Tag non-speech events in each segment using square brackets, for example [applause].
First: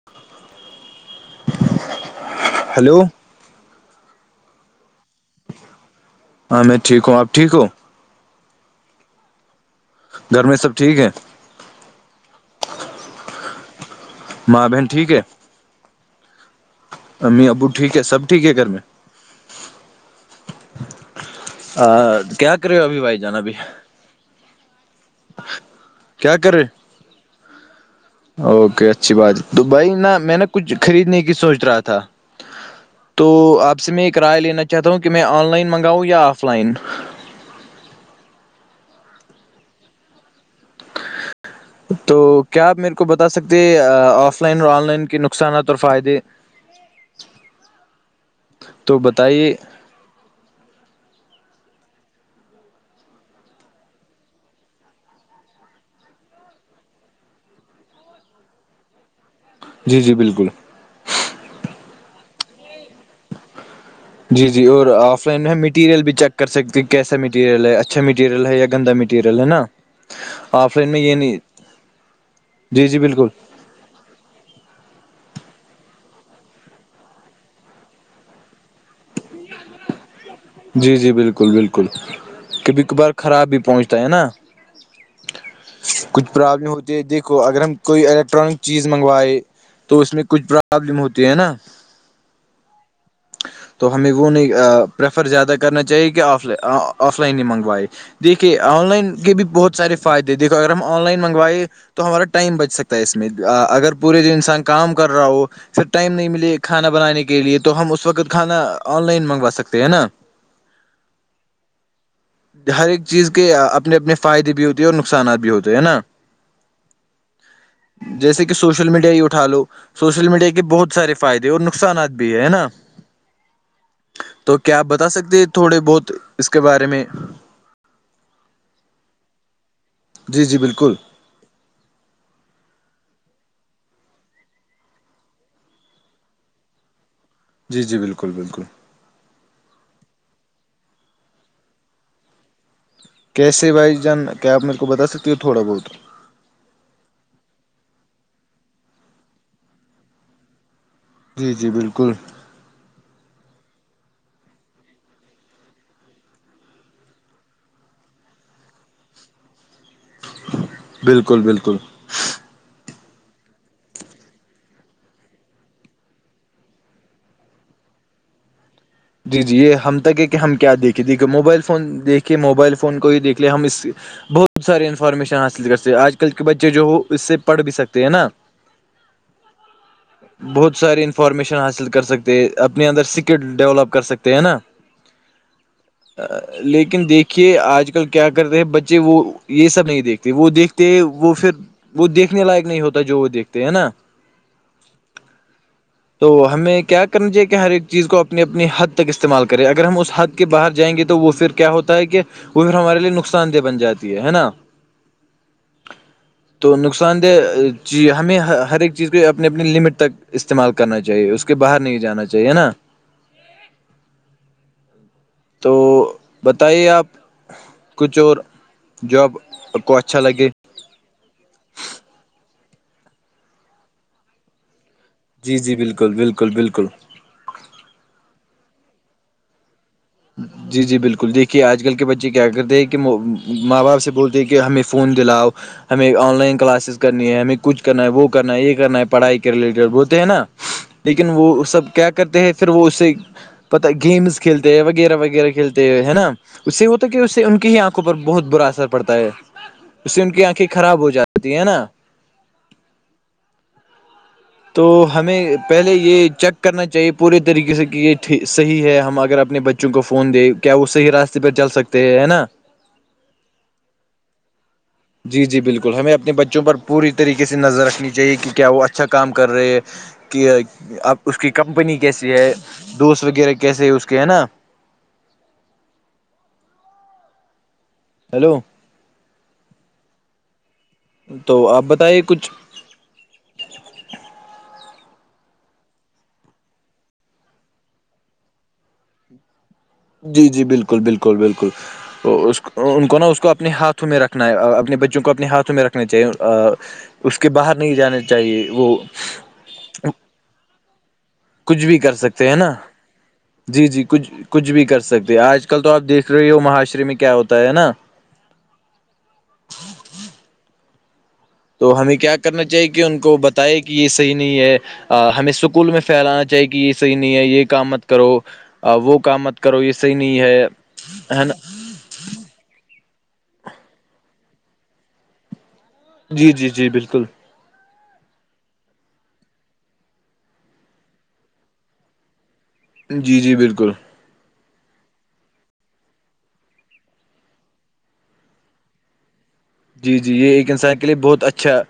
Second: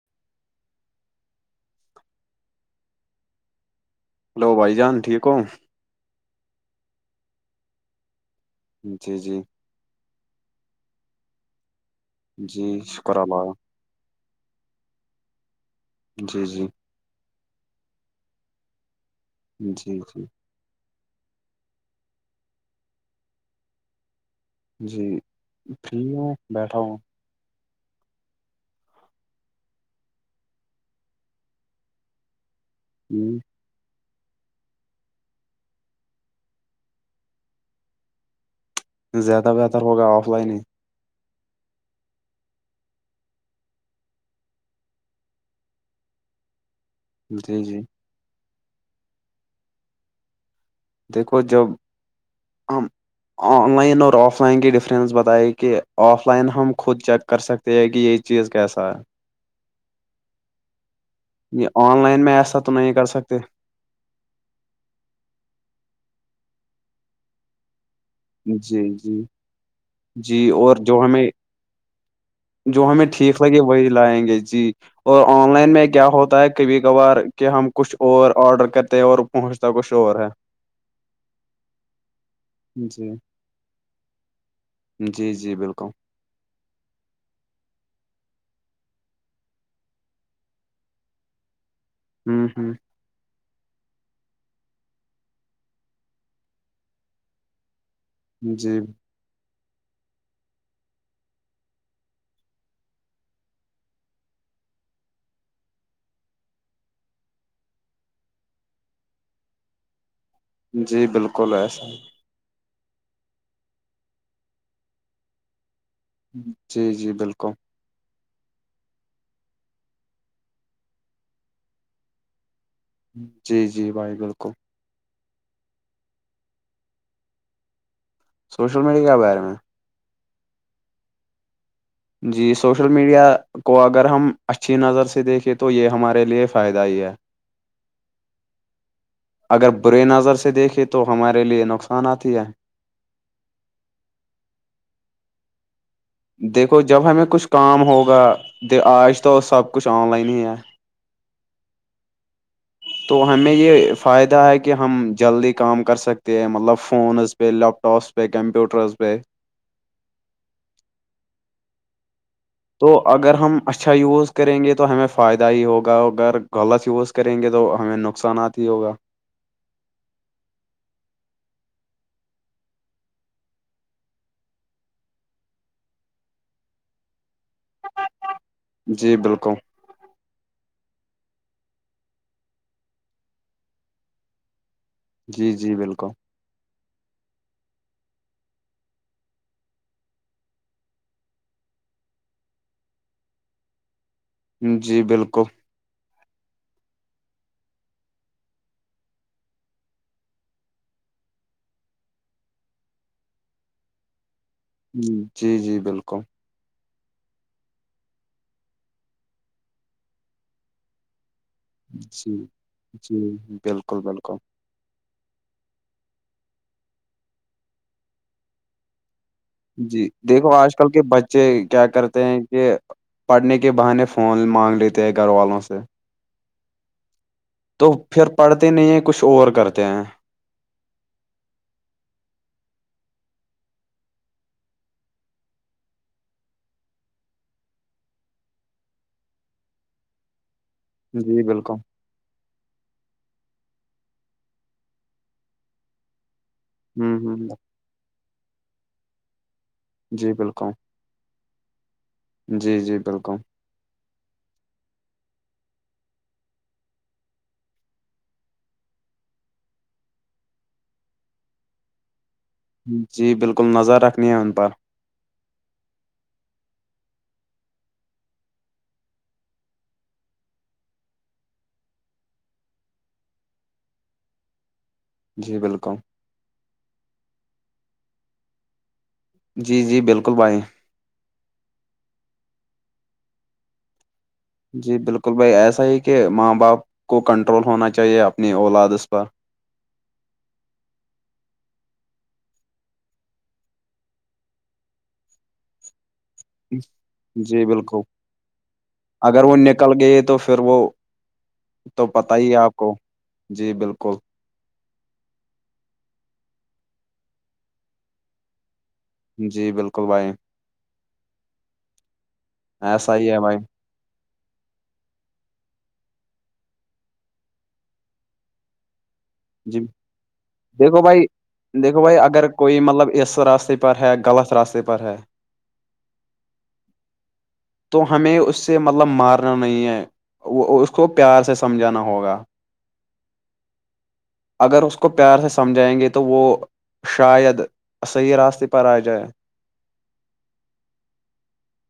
[inaudible] hello hello بھائی جان ٹھیک ہو ہاں میں ٹھیک ہوں آپ ٹھیک ہو جی جی گھر میں سب ٹھیک ہے جی شکر اللہ ماں بہن ٹھیک ہے جی جی امی ابو ٹھیک ہے سب ٹھیک ہے گھر میں جی ہاں کیا کر رہہے ہو ابھی بھائی جان بھی جی ٹھیک ہوں کیا کر بیٹھا رہے ہوں اوکے اچھی بات تو بھائی نہا میں نا کچھ خریدنے کی سوچ رہا تھا تو ہ آپ سے میں ایک رائے لینا چاہتا ہوں کہ میں آن لائن منگاؤں یا آف لائن زیادہ بہتر ہوگا آف لائن ہی تو کیا آپ میرے کو بتا سکتے آف لائن اور آن لائن کے نقصانات اور فائدے جی جی تو بتائیے دیکھو جب ہم آن لائن اور آف لائن کی ڈفرینس بتائے کہ آف لائن ہم خود چیک کر سکتے کہ یہی چیز کیسا ہے جی جی بالکل یہ آن لائن میں ایسا تو نہیں کر سکتے جی جی اور آف لائن میں مٹیریل بھی چیک کر سکتی کیسا میٹیریل ہے اچھا م مریل ہے جی گ جی مٹیریل ہے نا جی اور آف لائن جو میں یہ ہمیں جی جو جی ہمیں بالکل ٹھیک لگے وہی لائیں گے جی اور آن لائن میں کیا ہوتا ہے کبھی کبھار کہ ہم کچھ اور آرڈر کرتے ہیں اور پہنچتا کچھ اور ہے جی جی بالکل بالکل کبھی جی کبھار خراب بھی پہنچتا ہے نا جی جی بالکل کچھ پرابلم ہوتی ہے دیکھو اگر ہم کوئی الیکٹرانک چیز منگوائے تو اس میں کچھ پرابلم ہوتی ہے نا ہوں ہوں تو ہمیں وہ نہیں پفر زیادہ کرنا چاہیے کہ آ آف لائن ہی منگوائے دیکھیے جی آن لائن کے بھی بہت سارے فائدے دیکھو اگر ہم آن لائن منگوائے تو ہمارا ٹائم بچ سکتا ہے اس میں اگر پورے جو انسان کام کر رہا ہو سر ٹائم نہیں ملے کھانا بنانے کے لیے تو ہم اس وقت کھانا آن لائن منگوا سکتے ہیں نا جی بالکل ایسا ہر ایک چیز کے اپنے اپنے فائدے بھی ہوتے ہیں اور نقصانات بھی ہوتے ہیں ہے نا جی جی بالکل جیسے کہ سوشل میڈیا ہی اٹھا لو سوشل میڈیا کے بہت سارے فائدے اور نقصانات بھی ہے نا جی جی بھائی بالکل تو کیا آپ بتا سکتے ہیں تھوڑے بہت اس کے بارے میں سوشل میڈیا کے بارے میں جی جی بالکل جی سوشل میڈیا کو اگر ہم اچھی نظر سے دیکھے تو یہ ہمارے لیے فائدہ ہی ہے جی جی بالکل بالکل اگر برے نظر سے دیکھے تو ہمارے لیے نقصان آتی ہے کیسے بھائی جان کیا آپ میرے کو بتا سکتی ہو تھوڑا بہت دیکھو جب ہمیں کچھ کام ہوگا د آج تو سب کچھ آن لائن ہی ہے جی جی بالکل [inaudible] تو ہمیں یہ فائدہ ہے کہ ہم جلدی کام کر سکتے ہیں مطلب فونز پ لیپٹاپس پ کمپٹر پہ بالکل بالکل تو اگر ہم اچھا یوز کریں گے تو ہمیں فائدہ ہی ہوگا اگر غلط یوز کریں گے تو ہمیں نقصانات ہی ہوگا جی جی یہ ہم تک ہے کہ ہم کیا دیکھیں دیکھیے موبائل فون دیکھے موبائل فون کو ہی دیکھ لے ہم اس بہت سارے انفارمیشن حاصل کرتے آج کل کے بچے جو ہو اس سے پڑھ بھی سکتے ہیں نا جی بالکل بہت ساری انفارمیشن حاصل کر سکتے ہیں اپنے اندر سکل ڈیولپ کر سکتے ہیں نا جی جی بالکل لیکن دیکھیے آج کل کیا کرتے ہیں بچے وہ یہ سب نہیں دیکھتے وہ دیکھتے وہ پھر وہ دیکھنے لائق نہیں ہوتا جو وہ دیکھتے ہے نا جی بالکل تو ہمیں کیا کرنا چاہیے کہ ہر ایک چیز کو اپنی اپنی حد حد تک استعمال کریں اگر ہم اس حد کے باہر جائیں گے تو وہ پھر کیا ہوتا ہے کہ وہ پھر ہمارے لیے نقصان دہ بن جاتی ہے نا جی جی بالکل تو نقصان دہ چی ہمیں ہر ایک چیز کو اپنے اپنے لمٹ تک استعمال کرنا چاہیے اس کے باہر نہیں جانا جی چاہیے نا جی بالکل بالکل تو بتائیے آپ کچھ اور جب جی دیکھو آج کل کے بچے بچے کیا کرتے ہیں کہ پڑھنے کے بہانے فون مانگ لیتے ہیں گھر جی والوں جی سے بالکل بالکل بالکل تو پھر پڑھتے نہیں ہیں کچھ اور کرتے ہیں جی جی بالکل دیکھیے آج کل کے بچے کیا کرتے ہیں کہ ماں باپ سے بولتے ہیں کہ ہمیں فون دلاؤ ہمیں آن لائن کلاسز کرنی ہے ہمیں کچھ کرنا ہے وہ کرنا ہے یہ کرنا ہے پڑھائی کے ریلیٹڈ بولتے ہیں نا لیکن جی وہ بالکل سب کیا کرتے ہیں پھر وہ اسے پتا گیمز کھیلتے وغیرہ وغیرہ کھیلتے ہے نا اس سے ہوتا کہ اس سے ہوں ہ ان کی آکھ پر بہت برا اثر پڑتا ہے اس سے جی ان کی آنکھیں بالکل خراب ہو جاتی ہیں نا جی جی بالکل تو ہمیں پہلے یہ چیک کرنا چاہیے پورے طریقے سے کہ یہ صحیح ہے ہم اگر اپنے بچے چوں کو فون دے کیا وہ صحی راستے پہ چل سکتے ہیں ہے نا جی بالکل نظر رکھنی ہے ان پر جی جی بالکل ہمیں اپنے بچوں پر پوری طریقے سے نظر رکھنی چاہیے کہ کیا وہ اچھا کام کر رہے ہے کہ اب اس کی کمپنی کیسی ہے دوست وغیرہ کیسے ہے اس کے ہیں نا جی بالکل ہیلو جی جی بالکل بائییں تو آپ بتائیے کچھ جی بالکل بھائی ایسا ہی کہ ماں باپ کو کنٹرول ہونا چاہیے اپنی اولادس پر جی جی بالکل بالکل بالکل ان کو نا اس کو اپنے ہاتھوں میں رکھنا ہے اپنے بچوں کو اپنے ہاتھ میں رکھنا چاہیے اس کے جی باہر نہیں جانے چاہیے وہ کل گئے تو پھر وہ کچھ بھی تو کر پت سکتے ہی ہیں ہے نا آپ کو جی جی کچھ کچھ بھی کر سکتے ہیں آج کل تو آپ دیکھ رہے ہو مہاشرے میں کیا ہوتا ہے نا جی بالکل بھائی تو ہمیں کیا کرنا چاہیے کہ ایسا ان ہی کو ہے بھائی بتائے گ کہ یہ صحیح نہیں ہے ہمیں سکول میں پھیلانا چاہیے کہ یہ صحیح نہیں ہے یہ کام مت کرو وہ کا مت جی کرو یہ صحیح نہیں ہے دیکھو بھائی ہے نا دیکھو بھائی اگر کوئی مطلب اس راستے پر ہے غلط راستے پر ہے جی جی جی بالکل تو ہمیں اس سے مطلب مارنا نہیں ہے وہ اس کو پیار سے سمجھانا ہوگا جی جی بالکل اگر اس کو پیار سے سمجھائیں گے تو وہ شاید صحیح راستے پر آ جائے جی جی یہ ایک انسان کے لیے بہت اچھا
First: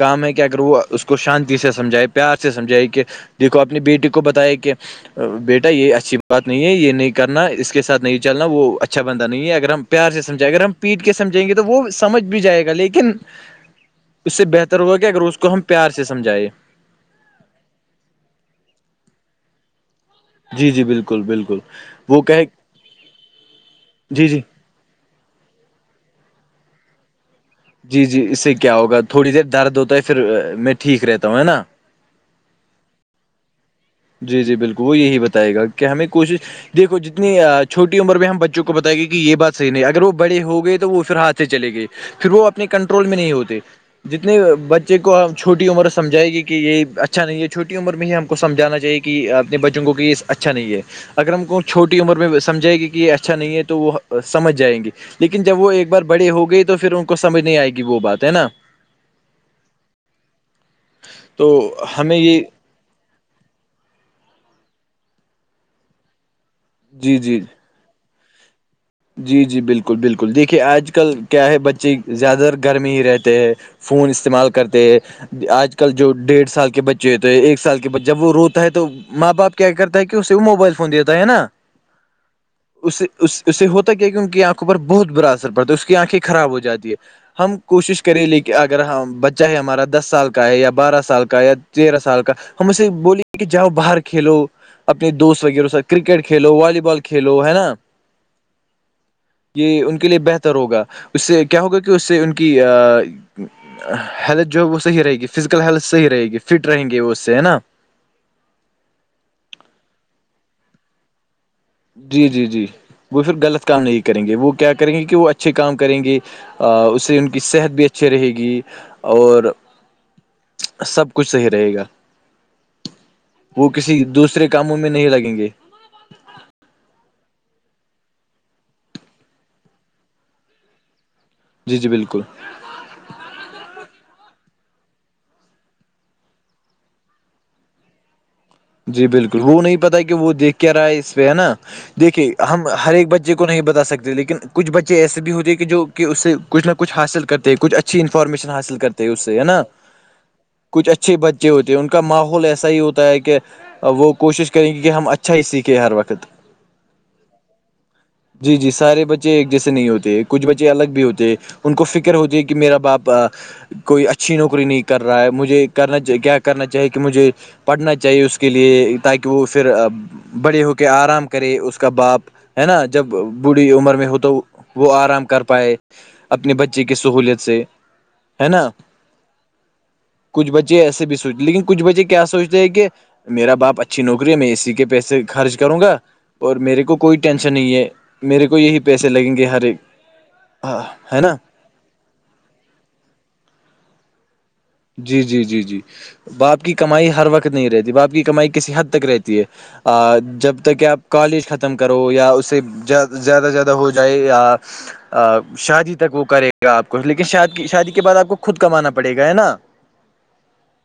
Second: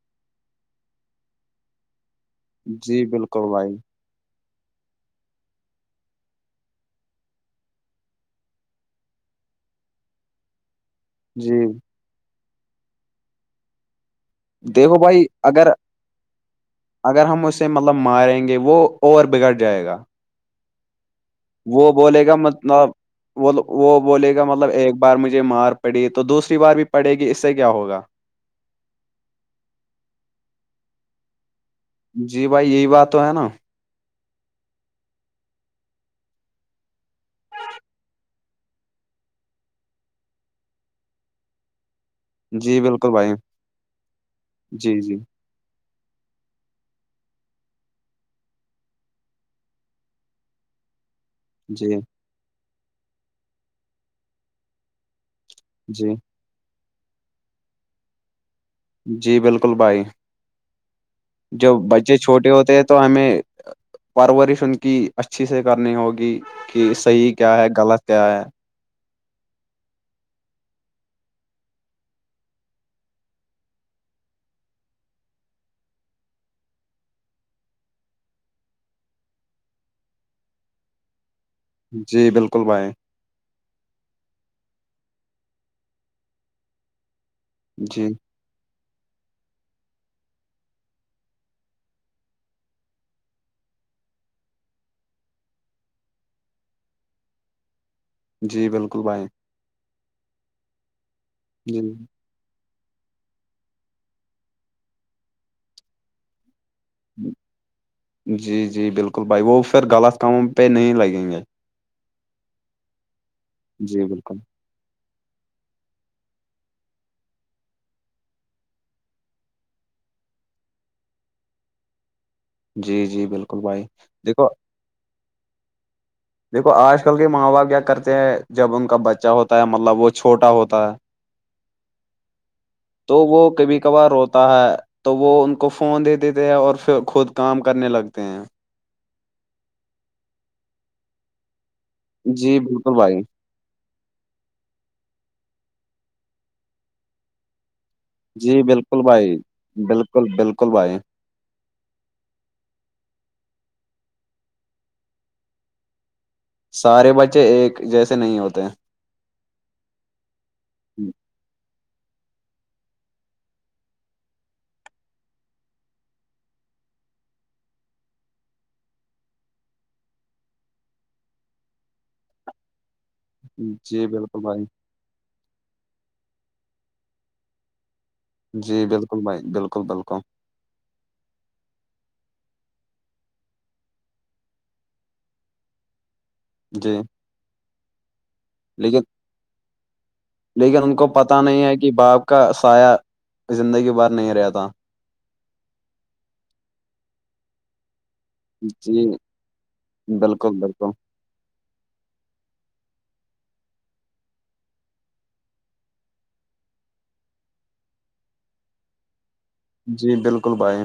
کام ہے کہ اگر وہ اس کو شانتی سے سمجھائے پیار سے سمجھائی کہ جی بالکل دیکھو بھائی اپنی بیٹی کو بتایا کہ بیٹا یہ اچھی بات نہیں ہے یہ نہیں کرنا اس کے ساتھ نہیں چلنا وہ اچھا بندہ نہیں ہے اگر ہم پیار سے سمجھائے اگر ہم پیٹ کے سمجھیں گے جی تو وہ سمجھ بھی جائے گا لیکن اس سے بہتر ہوا دیکھو کہ اگر بھائی اس کو ہم پیار سے سمجھائے اگر ہم اسے مطلب ماریں گے وہ اورو بگڑ جائے گا جی جی بالکل بالکل وہ بولے گا م وہ جی بولے جی گا مطلب ایک [inaudible] بار مجھے مار پڑی تو دوسری بار بھی پڑے گی اس سے کیا ہو جی جی اس سے کیا ہوگا تھوڑی دیر درد ہوتا ہے پھر میں ٹھیک رہتا ہوں ہے نا جی بھائی یہی بات تو ہے نا جی جی بالکل وہ یہی بتائے گا کہ ہمیں کوشش دیکھو جتنی چھوٹی عمر میں ہم بچوں کو بتائے گے کہ یہ بات صحیح نہیں اگر وہ بڑے ہو گئے تو وہ پھر ہاتھ سے چلے گئے پھر وہ اپنے جی کنٹرول بالکل میں نہیں بھائی ہوتے جتنے بچے جی جی کو ہم چھوٹی عمر سمجھائے گی کہ یہ اچھا نہیں ہے چھوٹی عمر میں ہی ہم کو سمجھانا کہ اپنے بچوں کو کہ اچھا نہیں ہے اگر ہم کو چھوٹی جی عمر میں سمھائے گی کہ اچھا نہیں ہے تو وہ سمجھ جائیں گی لیکن جب وہ ایک بار جی بڑی ہو گئی تو پھر ان کو کو سمجھ نہیں آئے گی وہ بات ہے نا جی بالکل بھائی تو جو بچے ہمیں یہ چھوٹے ہوتے ہیں تو ہمیں پرورش ان کی اچھی سے کرنی ہوگی کہ جی صحیح جی کیا ہے غلط کیا ہے جی جی بالکل بالکل دیکھیے آج کل کیا ہے بچے زیادہ تر گرمی ہی رہتے ہے [unintelligible] فون استعمال کرتے آج کل جو ڈیڑھ سال کے بچے ہوتے ہیں ایک سال کے بے جب وہ روتا ہے تو ماں باپ کیا کرتا ہے کہ اسے وہ موبائل فون دیتا ہے نا جی بالکل بھائی اس اس سے ہوتا کیا کہ ان کی آنکھوں پر بہت برا اثر پڑتا ہے اس کی آنکھیں خراب ہو جاتی ہے ہم کوشش جی کرے لے کہ اگر بچہ ہے ہمارا دس سال کا ہے یا بارہ سال کا یا تیرہ سال کا ہم اسے بولیے کہ جاؤ باہر کھیلو اپنے دوست وغیرہ س کرکٹ کھیلو والی بال کھیلو ہے نا جی بالکل بھائی یہ ان کے لیے بہتر ہوگا اس سے کیا ہوگا جی کہ اس سے ان کہ ہیلتھ جو ہے وہ صحیح رہے گی فزیکل ہیلتھ صحیح رہے گی فٹ رہیں گے وہ اس سے ہے نا جی جی بالکل بھائی وہ پھر غلط کاموں پہ نہیں لگیں گے جی جی جی وہ پھر غلط کام نہیں جی کریں گے بالکل وہ کیا کریں گے کہ وہ اچا اچھے کام کریں گی اس سے ان کی صحت بھی اچھی رہے گی اور سب کچھ صحیح رہے گا جی جی بالکل بھائی دیکھو م میں نہیں لگیں گے [unintelligible] دیکھو آج کل کے ماں باپ کیا کرتے ہیں جب ان کا بچہ ہوتا ہے مطلب وہ چھوٹا ہوتا ہے [inaudible] جی جی بالکل تو وہ کبھی کبھار روتا ہے تو وہ ان کو فون دے دیتے ہیں اور پھر خود کام کرنے لگتے ہیں جی بالکل وہ نہیں پتا کہ وہ دیکھ کے رہا ہے اس پہ ہے نا دیکھیے جی ہم ہر بالکل ایک بھائی بچے کو نہیں بتا سکتے لیکن کچھ بچے ایسے بھی ہوتے ہیں کہ جو کہ اس سے کھ نہ کچھ حاصل کرتے ہیںچھ اچھا اچھی انفارمیشن جی حاصل بالکل کرتے ہیں اس بھائی سے ہے نا بالکل بالکل کچھ بھائی اچھے بچے ہوتی ہے ان کا ماحول ایسا ہی ہوتا ہے کہ وہ کوشش کریں گی کہ ہم اچھا ہی سیکھیں ہر وقت سارے بچے ایک جیسے نہیں جی ہوتے جی سارے بچے جیسے نہیں ہوتے کچھ بچے الگ بھی ہوتے ان کو فکر ہوتی ہے کہ میرا باپ کوئی اچھی نوکری نہیں کر رہا ہے مجھے کرنا کیا کرنا چاہیے کہ مجھے پڑھنا چاہیے اس کے لیے تاکہ وہ پھر بڑے ہو کے آرام کرے اس کا باپ ہے نا جب بوڑھی عمر میں جی ہو تو بالکل بھائی وہ آرام کر پائے اپنے بچی کی سہولیت سے ہے نا جی بالکل بھائی بالکل بالکل ج ایسے بھی سوچ لیکن کچھ بچے کیا سوچتے ہیں کہ میرا باپ اچھی نوکری ہے میں اسی کے پیسے خرچ کروں گا اور میرے کو جی کوئی ٹینشن نہیں ہے میرے کو یہی لیکن پیسے لگیں گے ہر ایک لیکن ہاں ان کو ہے نا پتا نہیں ہے کہ باپ کو کا سایہ زندگی باہار نہیں رہ تھا جی جی جی جی باپ کی کمائی ہر وقت نہیں رہتی باپ کی کمائی کسی حد تک جی رہتی ہے بالکل جب تک بالکل آپ کالج ختم کرو یا اس سے زیادہ زیادہ ہو جائے یا شادی تک وہ کرے گا آپ کو لیکن شی شادی کے بعد آپ کو خود کمانا پڑے گا ہے نا جی بالکل بھائی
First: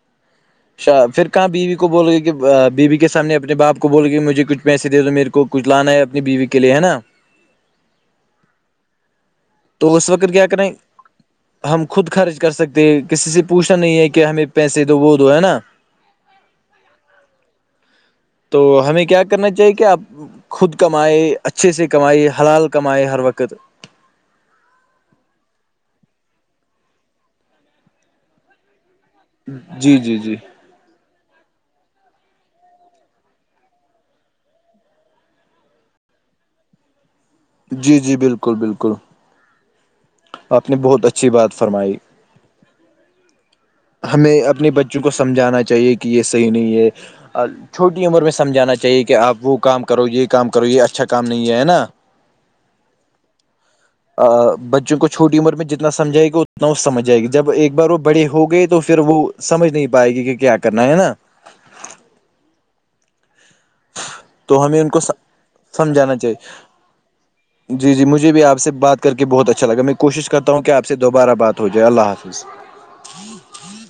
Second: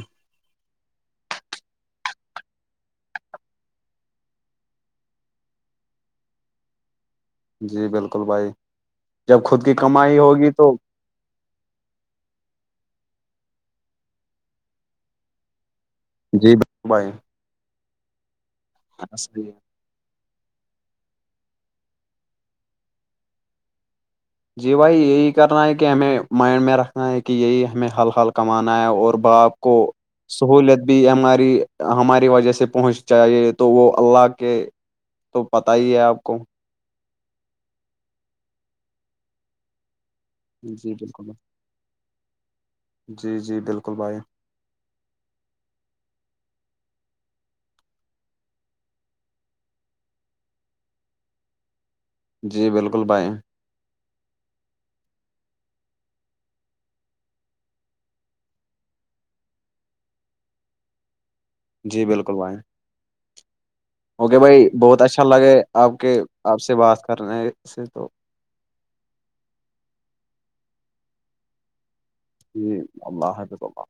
اچا پھر کہاں بیوی کو بول گے کہ بیوی کے سامنے اپنے باپ کو بول گے مجھے کچھ پیسے دو میرے کو کچھ لانا ہے اپنی بیوی کے لیے ہے نا جی بالکل بھائی جب خود کی تو اس کمائی وقت کیا ہوگی تو کریں ہم خود خرچ کر سکتے ہیں کسی سے پوچھنا نہیں ہے کہ ہمیں پیسے دو وہ دو ہے نا جی بالکل بھائی تو ہمیں ہاں کیا صحیح کرنا ہے چاہیے کہ آپ خود کمائے اچھے سے کمائے حلال کمائے ہر وقت جی بھائی یہی کرنا ہے کہ ہمیں مائنڈ میں رکھنا ہے کہ یہی ہمیں حل حال کمانا ہے اور با آپ کو جی جی جی سہولت بھی ہماری ہماری وجہ سے پہنچ جاہیے تو وہ اللہ کے تو پتا ہی ہے آپ کو جی جی بالکل بالکل آپ نے جی بہت بالکل اچھی بات فرمائی جی جی بالکل بھائی ہمیں اپنے بچوں کو سمجھانا چاہیے کہ یہ صحیح نہیں ہے چھوٹی عمر میں سمجھانا چاہیے کہ آپ وہ کام کرو یہ کام کرو یہ اچھا کام نہیں ہے نا جی بالکل بھائی بچوں کو چھوٹی عمر میں جتنا سمجائے گا اتنا اس سمجھ جائے گا جب ایک بار وہ بڑے ہو گئے تو پھر وہ سمجھ نہیں پائے گی کہ کیا کرنا ہے نا جی بالکل بائیں تو ہمیں ان کو بہت اچھا لگے آپ سمجھانا کے آپ سے بات کرنے چاہیے سے جی جی تو مجھے بھی آپ سے بات کر کے بہت اچھا لگا میں کوشش کرتا ہوں کہ آپ سے دوبارہ بات ہو جائے اللہ حافظ جی اللہ حافظ اللہ